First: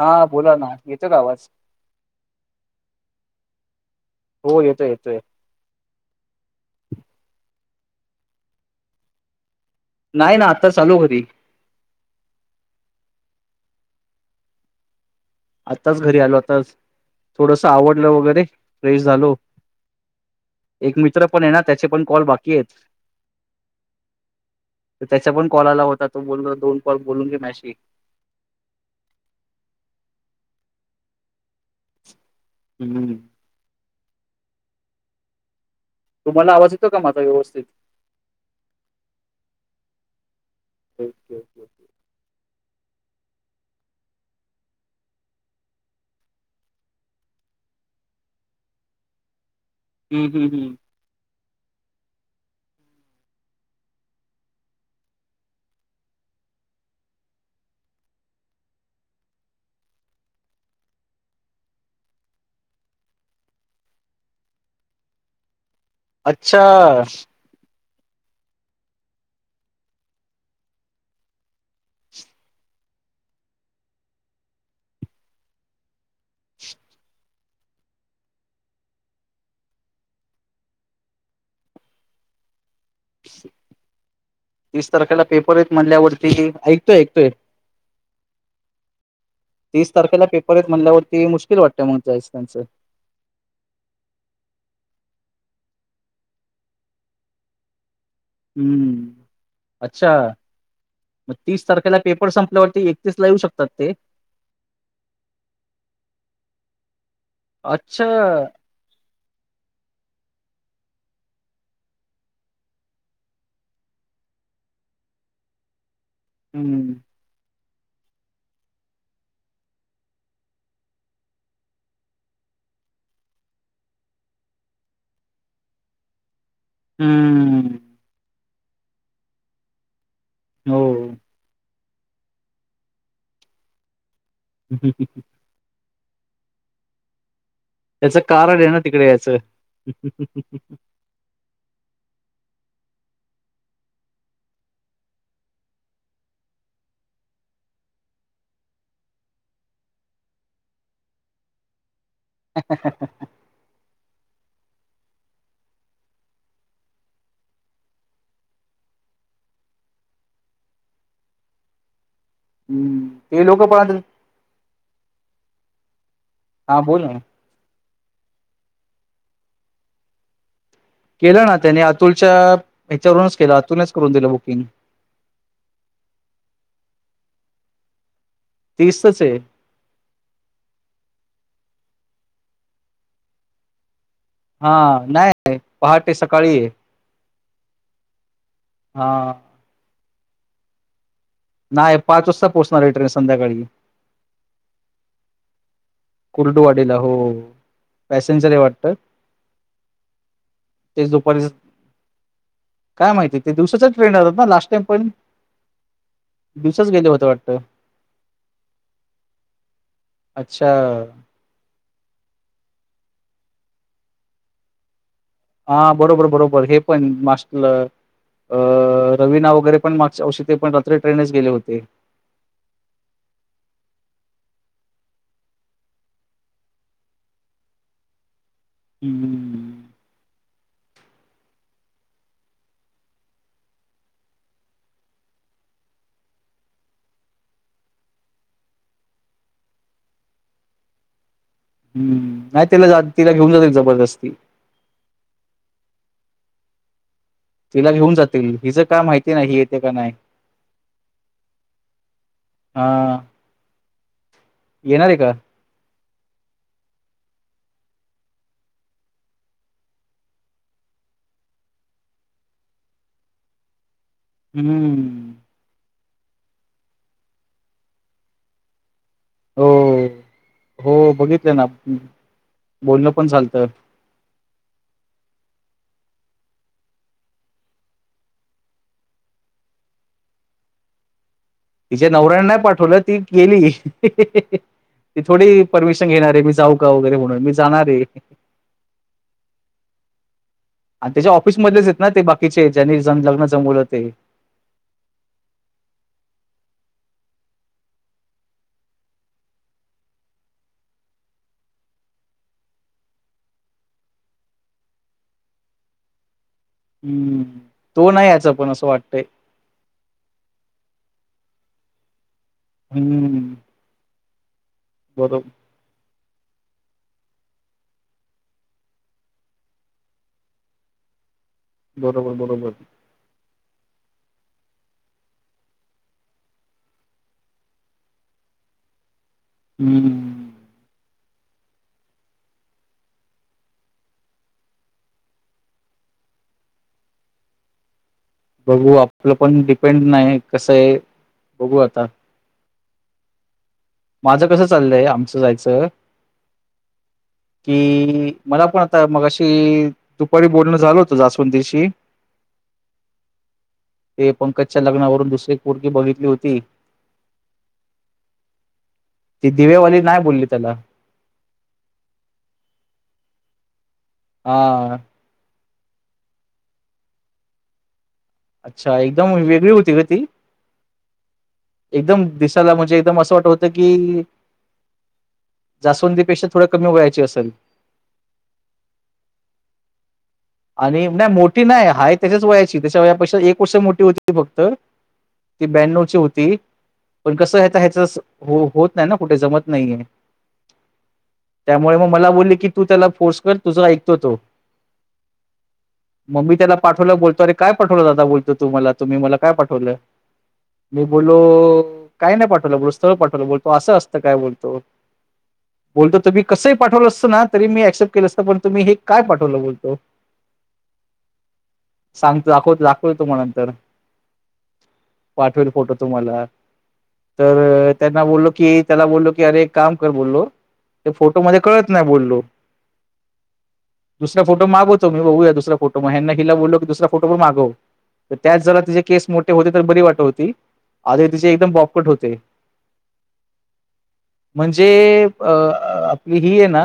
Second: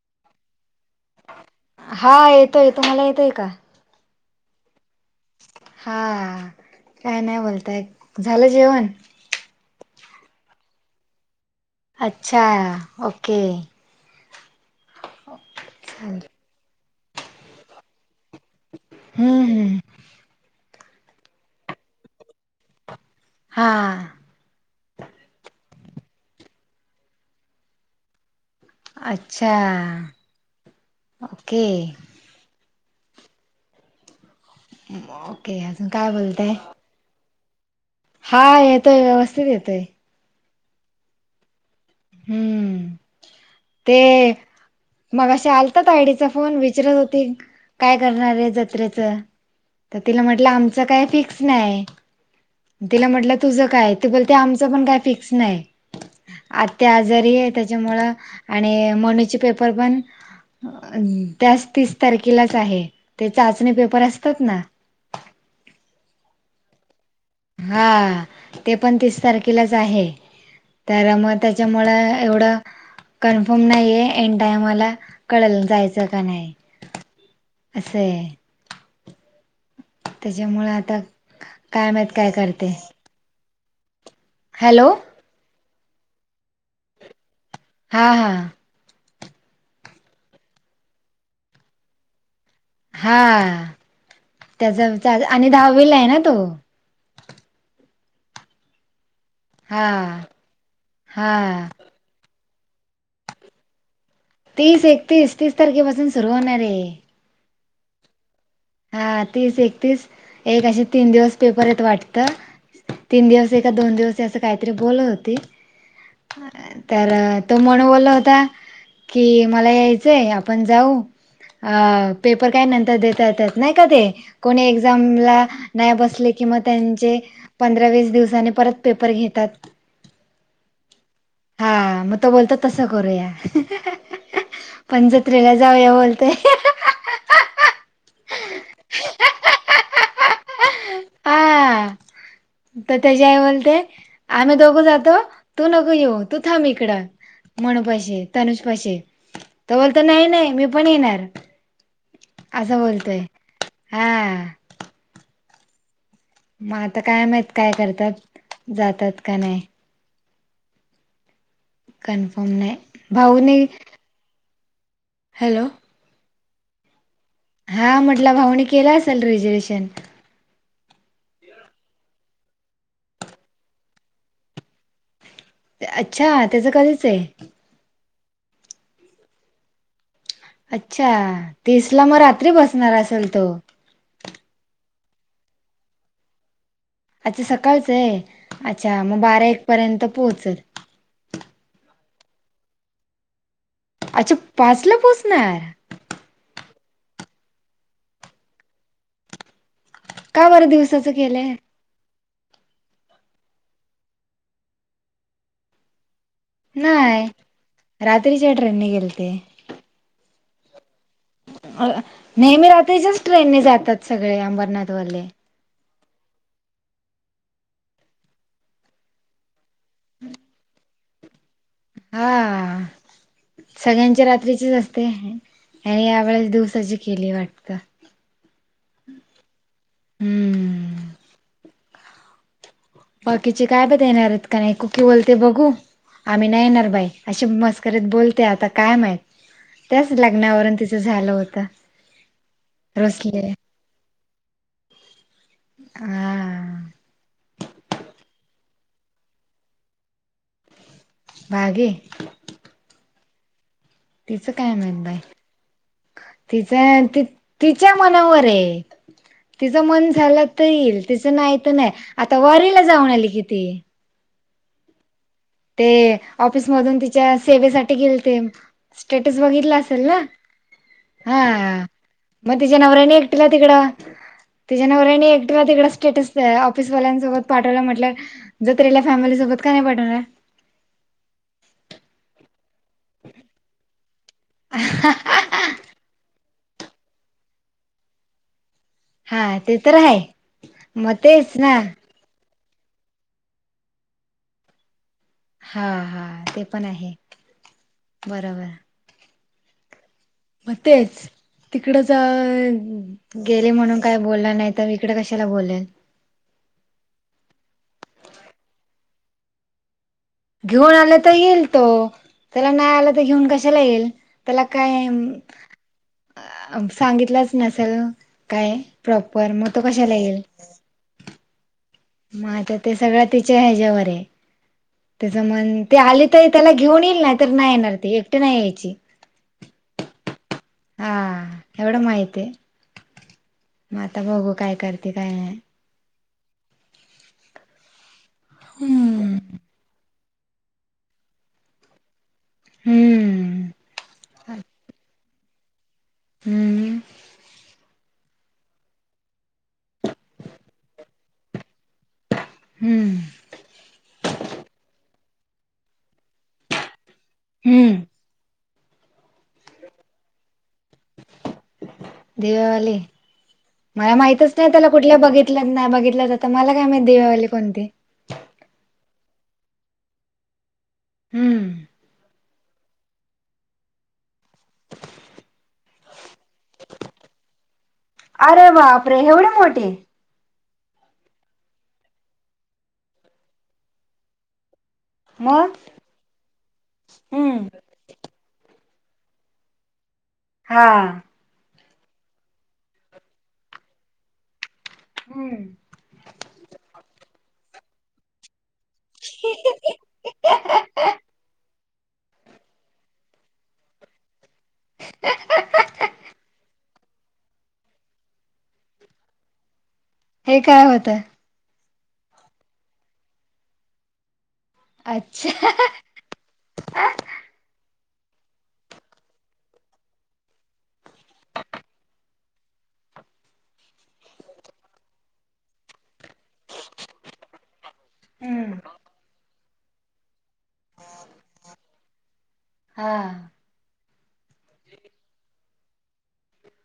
हा बोला ना येतो का आवाज? हा येतोय तुम्हाला येतोय का? हो येतोय येतोय. हा काय नाही बोलताय झालं जेवण? नाही ना आत्ता चालू होती अच्छा ओके आताच घरी चालेल आलो आताच थोडंसं आवरलं वगैरे फ्रेश झालो. हम्म हम्म एक मित्र पण आहे ना त्याचे पण कॉल बाकी आहेत. हा त्याचा पण कॉल आला होता तो बोल दोन कॉल बोलून घे माझ्याशी अच्छा ओके हम्म हम्म ओके अजून काय बोलत तुम्हाला आहे? आवाज येतो का माझ व्यवस्थित हा येतोय व्यवस्थित येतो आहे. ओके ओके ओके हम्म ते मघाशी आलता तायडीचा फोन विचारत होती काय करणारे जत्रेचं तिला हम्म हम्म म्हटलं हम्म आमचं काय फिक्स फिस्क नाही तिला म्हटलं तुझं काय ते बोलते आमचं पण काय फिक्स नाही. ते आजारी त्याच्यामुळं आणि मणीचे पेपर पण त्याच तीस तारखेलाच आहे ते चाचणी पेपर असतात ना अच्छा हा ते पण तीस तारखेलाच आहे. त्याला मग त्याच्यामुळ एवढं कन्फर्म नाहीये आइन टायमाला मला कळलं जायचं का नाही. असय. त्याच्यामुळं आता काय महित काय करते? हॅलो तीस तारखेला पेपर आहेतेत म्हणल्यावरती ऐकतोय ऐकतोय हां हां तीस तारखेला पेपर येत म्हटल्यावरती मुश्किल वाटतंय जायचं त्यांचं हां त्याचा आणि दहावीला आहे ना तो हम्म हा अच्छा मग हा तीस तारखेला पेपर संपल्यावरती एकतीसला येवू शकतात ते तीस एकतीस तीस तारखेपासून सुरू होणार आहे. अच्छा हां तीस एकतीस एक असे तीन दिवस पेपर येत वाटतं. तीन दिवस दोन दिवस असं काहीतरी बोलत होती हं, तर तो मणू बोला होता कि मला यायचंय आपण जाऊ अ पेपर काय नंतर देता येतात. नाही का ते कोणी एक्झामला नाही बसले किंवा त्यांचे हं. पंधरा वीस दिवसानी परत पेपर घेतात. हो हां मग तो बोलतो तसं करूया पण जत्रेला जाऊया बोल [unintelligible] त्याच कारण आहे ना तिकडे याचं हां तर त्याच्या आई बोलते आम्ही दोघू जातो तू नको येऊ तू थांब इकडं मनूपाशी तनुज पाशी त बोलतो नाही नाही मी पण येणार असं बोलतंय हां मग आता काय माहित काय करतात जातात का नाय कनफर्म नाही हं, भाऊ ते लोकं नाय पण आता हॅलो! हा बोल ना. हां म्हटलं भाऊनी केलं असेल रिझर्वेशन? केलं ना त्याने अतुलच्या याच्यावरूनच केलं अतुलनेच करून दिलं बुकिंग. अच्छा त्याच कधीच आहे? तीसच च आहे. अच्छा तीसला मग रात्री बसणार असेल तो? हां नाय पहाटे सकाळी आहे. अच्छा सकाळचं आहे अच्छा मग हां, बारा एक पर्यंत पोहचल. नाय पाच वाजता पोहोचणार आहे ट्रेन संध्याकाळी. अच्छा पाचला पोचणार? कुर्डुवाडीला हो पॅसेंजर आहे वाटतं. का बरं तेच दिवसाचं दुपारच केलंय काय माहिती ते दिवसाच्या ट्रेन जातात ना लास्ट टाईम पण दिवसाच गेले नाय होते वाटतं. रात्रीच्या ट्रेनने गेलते. अच्छा! नेहमी रात्रीच्याच ट्रेनने जातात सगळे अंबरनाथवाले. हा बरोबर बरोबर हे पण मास्तल रविना वगैरे पण मागच्या वर्षी ते पण रात्र ट्रेनेच गेले होते. हां! सगळ्यांची रात्रीचीच असते याने यावेेळेस दिवसाची केली वाटतं. हम्म! हम्म! बाकीचे काय कधी येणार आहेत का नाही कुकी बोलते बघू आम्ही नाही येणार बाई अशी मस्करीत बोलते आता काय माहीत. त्याच लग्नावरून तिचं झालं होत. हम्म नाही तिला जात तिला घेऊन जाय जबरदस्ती. हा! तिला घेऊन जातील, हिचं काय माहिती नाही येते का नाय. बागे हा! तिचं काय माहित बाय तिचं तिच्या मनावर हाय. तिचं मन झालं तर येईल तिचं नाही तर नाही आता वारीला जाऊन आली कि ती. हम्म! ते ऑफिस मधून तिच्या सेवेसाठी गेलते. स्टेटस हो, बगितला असेल ना? हो हा बघितलं ना. म तिच्या बोलणं नवराणे पण एकटिला झालतं. तिकड तिच्या नवराने एकटिला तिकड स्टेटस ऑफिसवाल्यांसोबत पाठवलं म्हटल जत्रेला फॅमिली सोबत का नाही पाठवणार? तिच्या नवऱ्यां नाही पाठवलं ती गेली ती थोडी परमिशन घेणार आहे मी जाऊ का वगैरे म्हणून मी जाणार ए. हा ते तर हाय. आणि त्याच्या ऑफिस मधलेच आहेत ना ते बाकीचे ज्यांनी लग्न जमवलं ते. हा हा ते पण आहे बरोबर. म तेच तिकडं च गेले म्हणून काय बोलणार नाही तर इकडें कशाला बोलेल. हम्म तो नाही याचा पण असं वाटतंय. घेऊन आलं तर येईल तो त्याला नाही आला तर घेऊन हम्म, कशाला येईल. त्याला काय बरो सांगितलंच नसल काय प्रॉपर मग तो कशाला येईल. बरोबर, मग बरोबर. आता ते सगळं तिच्या ह्याच्यावर आहे. त्यासं मन ते आली तर त्याला घेऊन येईल नाही तर नाही येणार ती एकटी नाही यायची. हम्म हम्म हा एवढं माहितीय. मग आता बघू काय करते काय नाय. बघू आपलं हम्म पण डिपेंड नाही कसं आहे बघू आता. हम्म. माझं कसं चाललंय आमचं जायचं हम्म कि मला पण आता मगाशी दुपारी बोलणं झाल होत जास्वंदिशी हम्म ते पंकजच्या लग्नावरून दुसरी पोरगी बघितली होती. हम्म ती दिवेवाली नाही बोलली त्याला दिवावाली मला माहितच नाही त्याला हा, कुठल्या बघितलं ना बघितलं आता मला काय मा देवावली कोणती अच्छा एकदम वेगळी होती ग ती हम्म एकदम दि दिसायला म्हणजे एकदम असं वाट होतं की जास्वंदीपेक्षा थोड कमी वयाची असेल. अरे बाप रे एवढी मोठी आरे ऐवढी मोठी नाही हाय त्याच्याच वयाची त्याच्या वयापेक्षा एक वर्ष मोठी होती ती फक्त्त ती मग ब्याण्णवची होती पण कसं हम्म. आता ह्याच होत नाही ना कुठं जमत नाहीये. हा त्यामुळे मग मला बोलले की तू त्याला फोर्स कर तुझा ऐकतो तो हम्म मम्मी त्याला पाठवलं बोलतोर काय पाठवलं ददा बोल तो मला तुम्ही मला काय पाठवलं मी बोलो काय नाही पाठवलं बोलो स्थळ पाठवलं बोलतो असं असतं काय बोलतो बोलतो तर मी कसं पाठवलं असं ना तरी मी ऍक्सेप्ट केलं असं पण तुम्ही हे काय पाठवलं बोलतो हे काय होतय सांगतो दाखवतो दाखवतो तुम्हाला स्थळ अच्छा. पाठवेल फोटो तुम्हाला तर त्यांना बोललो की त्याला बोललो की अरे एक काम कर बोललो ते फोटो मध्ये कळत नाही बोललो दुसरा फोटो मागतो बघू यात दुसरा फोटो हिला बोललो की दुसरा फोटो माग तर त्यात हम्म. जरा तिचे केस मोठे होते तर बरी वाट होती आधी तिचे एकदम बॉपकट होते. हा म्हणजे अ आपली ही आहे ना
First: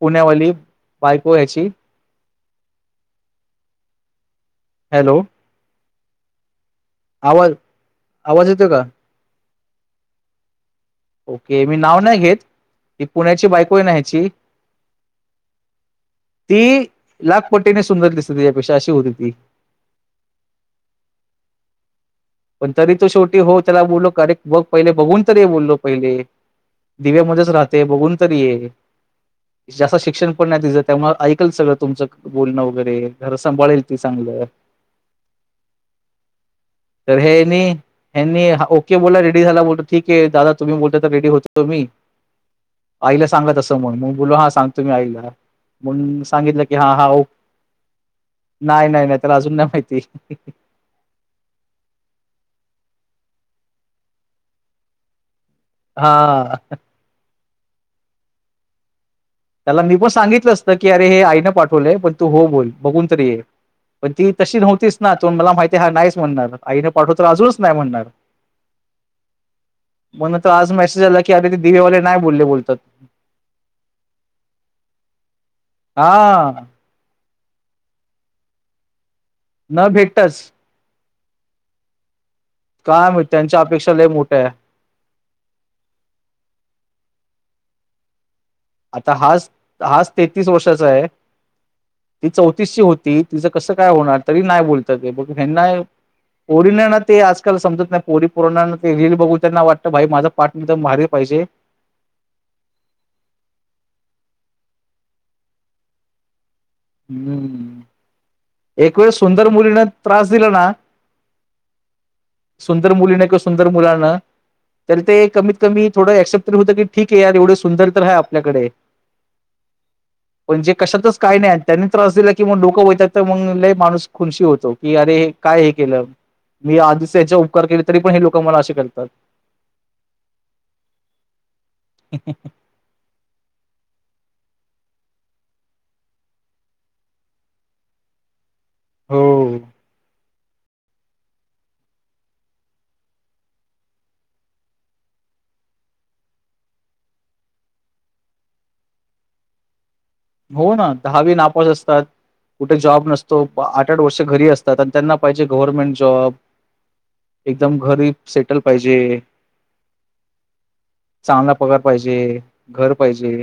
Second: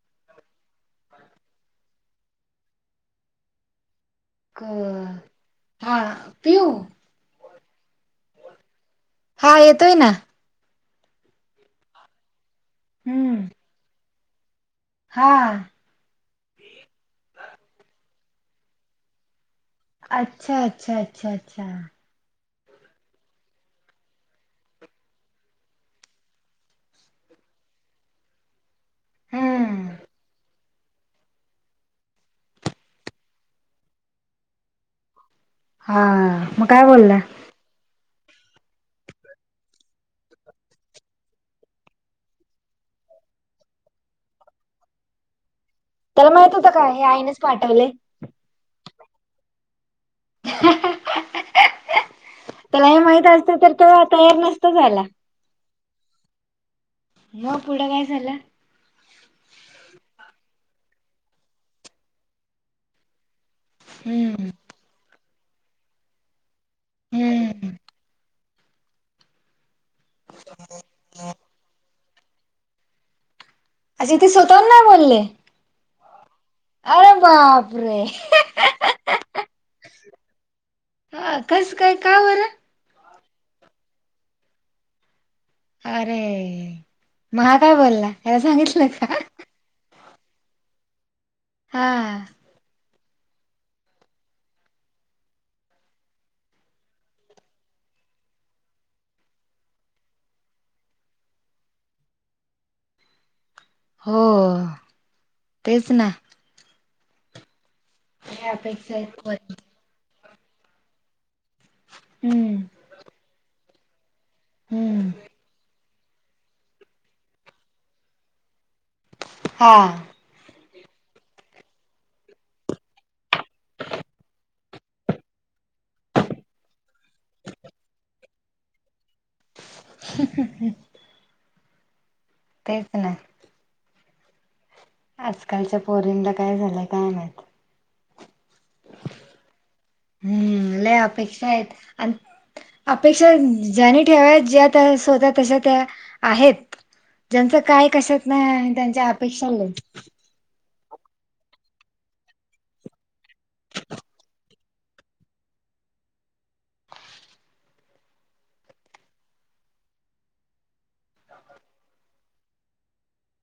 पुण्यावली बायको ह्याची अ हॅलो हा पिऊ आवाज आवाज येतो का? हा येतोय ना ओके मी नाव नाही घेत ती पुण्याची बायको होय ना ह्याची हां ती लागपट्टीने सुंदर दिसते त्याच्यापेक्षा अशी होती ती अच्छा अच्छा अच्छा अच्छा पण तरी तो शेवटी हो त्याला बोललो कारे बघ पहिले बघून तरी बोललो पहिले दिव्यामध्येच राहते बघून तरी ये हम्म जास्त शिक्षण पण नाही तिच त्यामुळे ऐकल सगळं तुमचं बोलणं वगैरे घर सांभाळेल ती चांगलं हा मग काय तर बोलला हे नि ह ओके बोला रेडी झाला बोलतो ठीक आहे दादा तुम्ही बोलता तर रेडी होतो मी आईला सांगत असं म्हणून मग बोल हां सांगतो मी आईला. म्हून त्याला माहित सांगितलं होतं की का हा हे हा आईनेच पाठवले. नाही नाही नाही त्याला अजून ना माहिती. हात का माहित असत तर तो तयार नसत झाला. हा मग पुढं काय झालं. त्याला मी पण सांगितलं असतं की अरे हे आईनं पाठवलंय पण तू हो बोल बघून तरी ये. पण ती हम्म तशी नव्हतीच ना तो मला माहितीय हा नाहीच म्हणणार. आईने पाठव तर अजूनच हम्म. नाही म्हणणार. म्हण तरो आज मेसेज आला की अरे ते दिवेवाले नाही बोलले बोलतात. अ्े [inaudible] ते स्वतून नाही बोलले. हा आरा म अपरे न भेटताच. ह कसं काय का होरं. काय मी त्यांच्या अपेक्षा ल मोठ्या आहे. अरे म हा काय बोलला याला सांगितलं. का? आता हाच हाच तेहतीस वर्षाचा आहे. हा ती चौतीसशीची होती तिचं कसं काय होणार तरी नाही बोलत ते बघ हना. पोरीनाना ते आजकाल समजत नाही पोरी पोराणाना ते रील बघू त्यांना वाटतं भाई माझं पाठ म मार पाहिजे. हो तेच ना. हम्म या अपेक्षा एक आहेत वेळ सुंदर पोरींच्या. मुलीने त्रास दिला ना. हम्म. सुंदर मुलीने किंवा सुंदर मुलाना. तर हम्म. ते कमीत कमी थोडं एक्सेप्टरी होतं की ठीक आहे यार एवढे सुंदर तर आहे आपल्याकडे हां पण जे कशातच काही नाही त्यांनी त्रास दिला की मग लडोकं होतात तर मग ल माणूस खुूनशी होतो. की अरे काय हे केलं मी आधीच याचा उपकार केले तरी पण हे लोक मला असे करतात. हूं हूं हूं ह ह तेच नाही आजकालच्या पोरींला काय झालंय काय नाहीत. हो हम्म ल अपेक्षा आहेत आणि अपेक्षा ज्यानी ठेवा ज्या त्या स् होत तशा त्या आहेत. ज्यांचं काय कशात नाही त्यांच्या अपेक्षा ल हो ना दहावी नापास असतात कुठे जॉब नसतो आठ आठ वर्ष घरी असतो. त्यांना पाहिजे गव्हर्नमेंट जॉब एकदम घरी सेटल पाहिजे. चांगला पगार पाहिजे घर पाहिजे.